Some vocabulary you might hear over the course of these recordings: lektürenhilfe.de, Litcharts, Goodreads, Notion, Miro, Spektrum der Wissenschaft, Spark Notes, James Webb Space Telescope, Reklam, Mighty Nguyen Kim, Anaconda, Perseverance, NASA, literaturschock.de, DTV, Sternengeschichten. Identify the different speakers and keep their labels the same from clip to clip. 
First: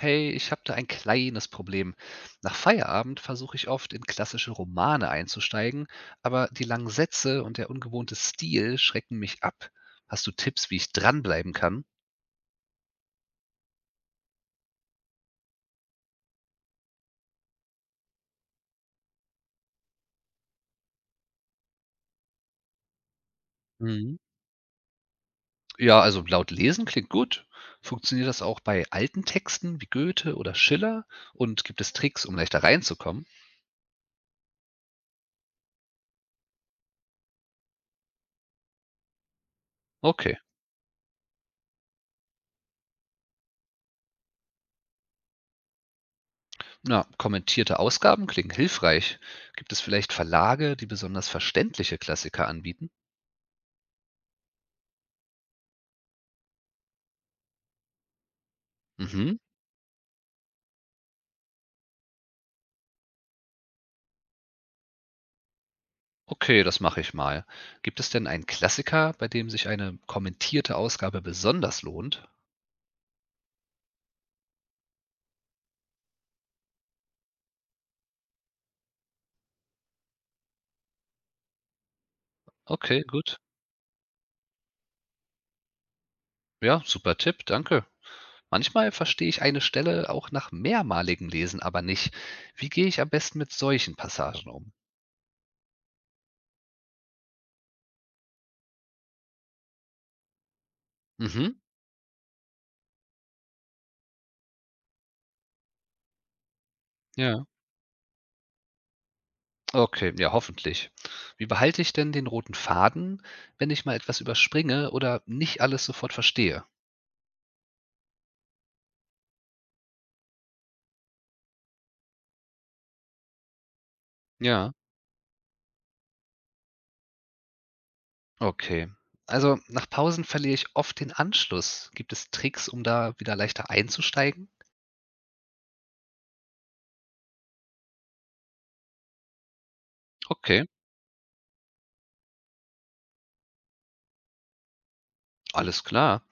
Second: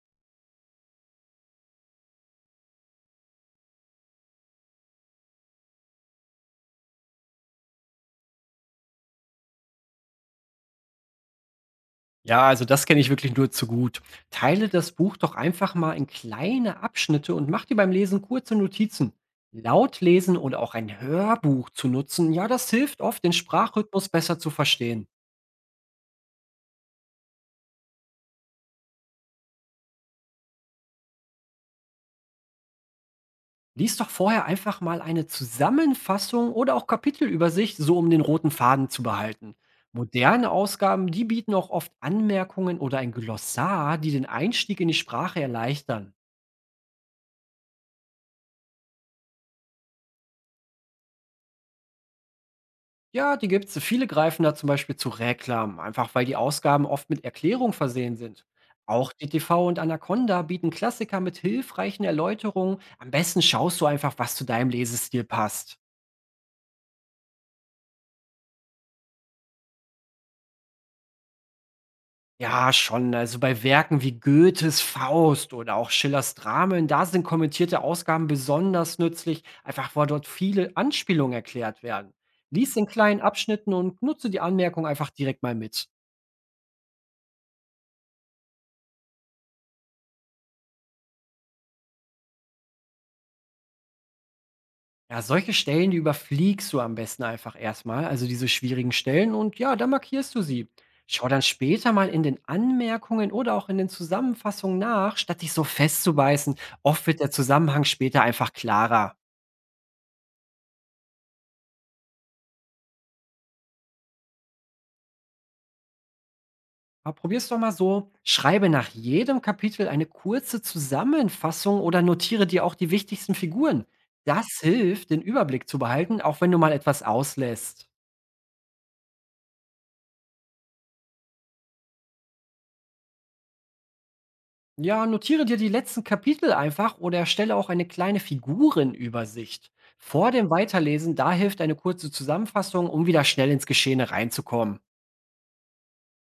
Speaker 1: Hey, ich habe da ein kleines Problem. Nach Feierabend versuche ich oft in klassische Romane einzusteigen, aber die langen Sätze und der ungewohnte Stil schrecken mich ab. Hast du Tipps, wie ich dranbleiben kann?
Speaker 2: Ja, also das kenne ich wirklich nur zu gut. Teile das Buch doch einfach mal in kleine Abschnitte und mach dir beim Lesen kurze Notizen. Laut lesen oder auch ein Hörbuch zu nutzen, ja, das hilft oft, den Sprachrhythmus
Speaker 1: Mhm.
Speaker 2: besser zu verstehen.
Speaker 1: Ja, also laut Lesen klingt gut. Funktioniert das auch bei alten Texten wie Goethe oder Schiller? Und gibt es Tricks, um leichter reinzukommen?
Speaker 2: Lies doch vorher einfach mal eine Zusammenfassung oder auch Kapitelübersicht, so um den roten Faden zu behalten.
Speaker 1: Okay.
Speaker 2: Moderne Ausgaben, die bieten auch oft Anmerkungen oder ein Glossar, die den Einstieg in die Sprache erleichtern.
Speaker 1: Na, kommentierte Ausgaben klingen hilfreich. Gibt es vielleicht Verlage, die besonders verständliche Klassiker anbieten?
Speaker 2: Ja, die gibt's. Viele greifen da zum Beispiel zu Reklam, einfach weil die Ausgaben oft mit Erklärung versehen sind. Auch
Speaker 1: Mhm.
Speaker 2: DTV und Anaconda bieten Klassiker mit hilfreichen Erläuterungen. Am besten schaust du einfach, was zu deinem Lesestil passt.
Speaker 1: Okay, das mache ich mal. Gibt es denn einen Klassiker, bei dem sich eine kommentierte Ausgabe besonders lohnt?
Speaker 2: Ja, schon. Also bei Werken wie Goethes Faust oder auch Schillers Dramen, da sind kommentierte Ausgaben besonders nützlich, einfach weil dort viele Anspielungen erklärt werden. Lies in
Speaker 1: Okay,
Speaker 2: kleinen
Speaker 1: gut.
Speaker 2: Abschnitten und nutze die Anmerkung einfach direkt mal mit.
Speaker 1: Ja, super Tipp, danke. Manchmal verstehe ich eine Stelle auch nach mehrmaligem Lesen aber nicht. Wie gehe ich am besten mit solchen Passagen um?
Speaker 2: Ja, solche Stellen, die überfliegst du am besten einfach erstmal, also diese schwierigen Stellen und ja, dann markierst du sie. Schau dann
Speaker 1: Mhm,
Speaker 2: später mal in den Anmerkungen oder auch in den Zusammenfassungen nach, statt dich so festzubeißen. Oft wird der
Speaker 1: ja.
Speaker 2: Zusammenhang später einfach klarer.
Speaker 1: Okay, ja, hoffentlich. Wie behalte ich denn den roten Faden, wenn ich mal etwas überspringe oder nicht alles sofort verstehe?
Speaker 2: Aber probier's doch mal so. Schreibe nach jedem Kapitel eine kurze Zusammenfassung oder notiere dir auch die wichtigsten Figuren. Das
Speaker 1: Ja.
Speaker 2: hilft, den Überblick zu behalten, auch wenn du mal etwas auslässt.
Speaker 1: Okay. Also nach Pausen verliere ich oft den Anschluss. Gibt es Tricks, um da wieder leichter einzusteigen?
Speaker 2: Ja, notiere dir die letzten Kapitel einfach oder erstelle auch eine kleine Figurenübersicht. Vor dem
Speaker 1: Okay,
Speaker 2: Weiterlesen, da hilft eine kurze Zusammenfassung, um wieder schnell ins Geschehene reinzukommen.
Speaker 1: alles klar.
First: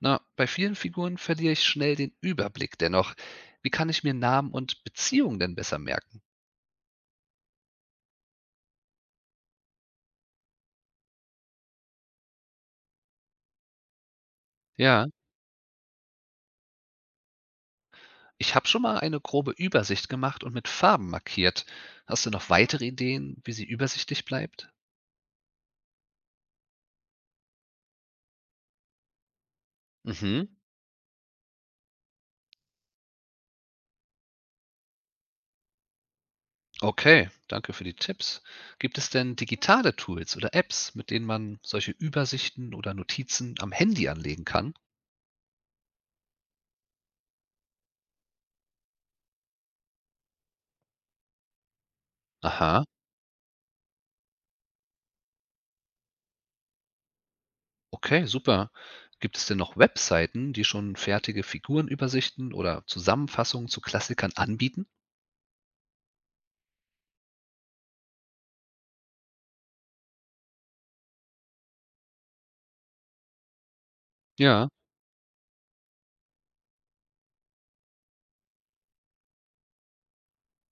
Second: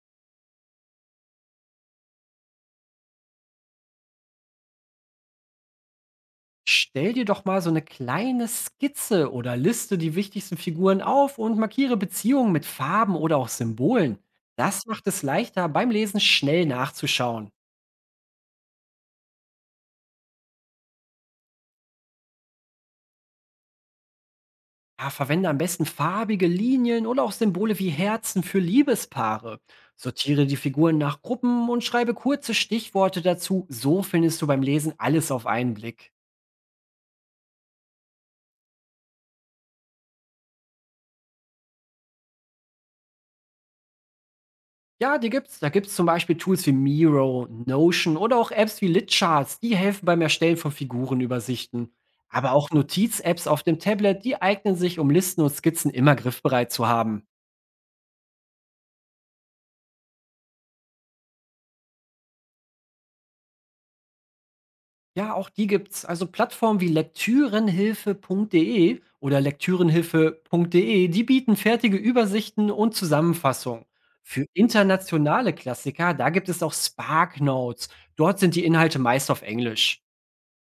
Speaker 1: Na, bei vielen Figuren verliere ich schnell den Überblick dennoch. Wie kann ich mir Namen und Beziehungen denn besser merken?
Speaker 2: Stell dir doch mal so eine kleine Skizze oder liste die wichtigsten Figuren auf und markiere Beziehungen mit Farben oder auch Symbolen. Das
Speaker 1: Ja,
Speaker 2: macht es leichter, beim Lesen schnell nachzuschauen.
Speaker 1: ich habe schon mal eine grobe Übersicht gemacht und mit Farben markiert. Hast du noch weitere Ideen, wie sie übersichtlich bleibt?
Speaker 2: Ja, verwende am besten farbige Linien oder auch Symbole wie Herzen für Liebespaare. Sortiere
Speaker 1: Mhm.
Speaker 2: die Figuren nach Gruppen und schreibe kurze Stichworte dazu. So findest du beim Lesen alles auf einen Blick.
Speaker 1: Okay, danke für die Tipps. Gibt es denn digitale Tools oder Apps, mit denen man solche Übersichten oder Notizen am Handy anlegen kann?
Speaker 2: Ja, die gibt's. Da gibt's zum Beispiel Tools wie Miro, Notion oder auch Apps wie Litcharts, die helfen beim Erstellen von Figurenübersichten. Aber auch
Speaker 1: Aha,
Speaker 2: Notiz-Apps auf dem Tablet, die eignen sich, um Listen und Skizzen immer griffbereit zu haben.
Speaker 1: okay, super. Gibt es denn noch Webseiten, die schon fertige Figurenübersichten oder Zusammenfassungen zu Klassikern anbieten?
Speaker 2: Ja, auch die gibt's. Also Plattformen wie lektürenhilfe.de oder lektürenhilfe.de, die bieten fertige Übersichten und Zusammenfassungen. Für
Speaker 1: Ja.
Speaker 2: internationale Klassiker, da gibt es auch Spark Notes. Dort sind die Inhalte meist auf Englisch.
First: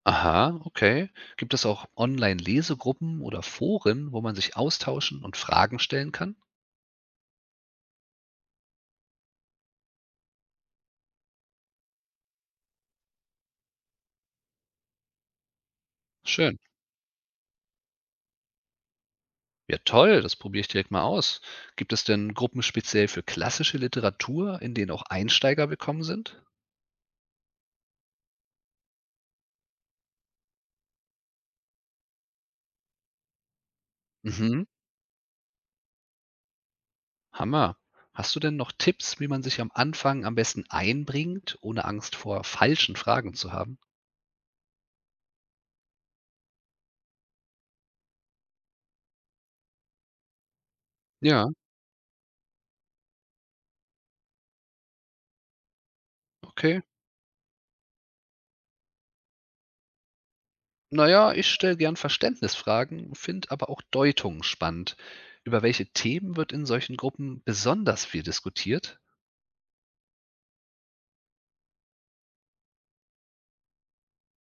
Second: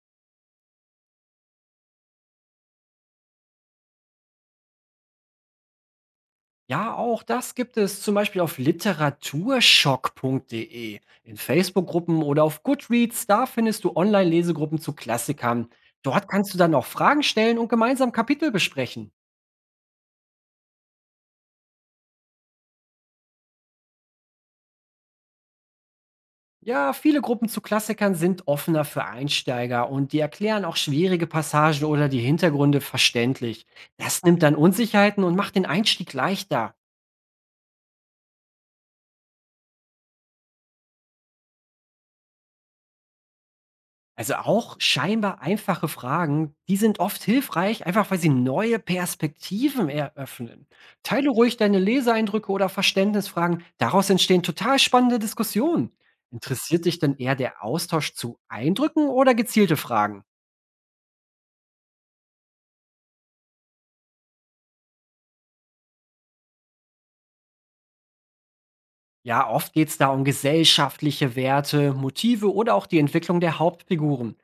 Speaker 1: Aha, okay. Gibt es auch Online-Lesegruppen oder Foren, wo man sich austauschen und Fragen stellen kann?
Speaker 2: Ja, auch das gibt es zum Beispiel auf literaturschock.de, in Facebook-Gruppen oder auf Goodreads. Da findest du Online-Lesegruppen zu Klassikern. Dort kannst du
Speaker 1: Schön.
Speaker 2: dann auch Fragen stellen und gemeinsam Kapitel besprechen.
Speaker 1: Ja, toll, das probiere ich direkt mal aus. Gibt es denn Gruppen speziell für klassische Literatur, in denen auch Einsteiger willkommen sind?
Speaker 2: Ja, viele Gruppen zu Klassikern sind offener für Einsteiger und die erklären auch schwierige Passagen oder die Hintergründe verständlich. Das nimmt dann
Speaker 1: Mhm,
Speaker 2: Unsicherheiten und macht den Einstieg leichter.
Speaker 1: Hammer. Hast du denn noch Tipps, wie man sich am Anfang am besten einbringt, ohne Angst vor falschen Fragen zu haben?
Speaker 2: Also auch scheinbar einfache Fragen, die sind oft hilfreich, einfach weil sie neue Perspektiven eröffnen. Teile
Speaker 1: Ja,
Speaker 2: ruhig deine Leseeindrücke oder Verständnisfragen, daraus entstehen total spannende Diskussionen.
Speaker 1: okay.
Speaker 2: Interessiert dich denn eher der Austausch zu Eindrücken oder gezielte Fragen?
Speaker 1: Naja, ich stelle gern Verständnisfragen, finde aber auch Deutungen spannend. Über welche Themen wird in solchen Gruppen besonders viel diskutiert?
Speaker 2: Ja, oft geht es da um gesellschaftliche Werte, Motive oder auch die Entwicklung der Hauptfiguren.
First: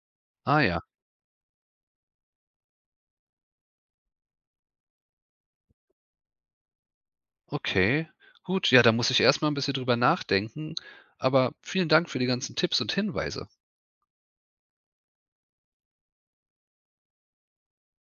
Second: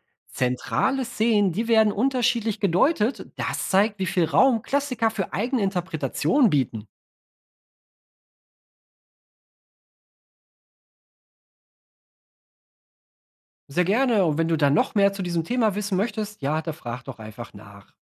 Speaker 1: Ah ja.
Speaker 2: Zentrale Szenen, die werden unterschiedlich gedeutet. Das zeigt, wie viel Raum Klassiker für eigene Interpretationen bieten.
Speaker 1: Okay, gut. Ja, da muss ich erst mal 'n bisschen drüber nachdenken, aber vielen Dank für die ganzen Tipps und Hinweise.
Speaker 2: Sehr gerne. Und wenn du dann noch mehr zu diesem Thema wissen möchtest, ja, da frag doch einfach nach.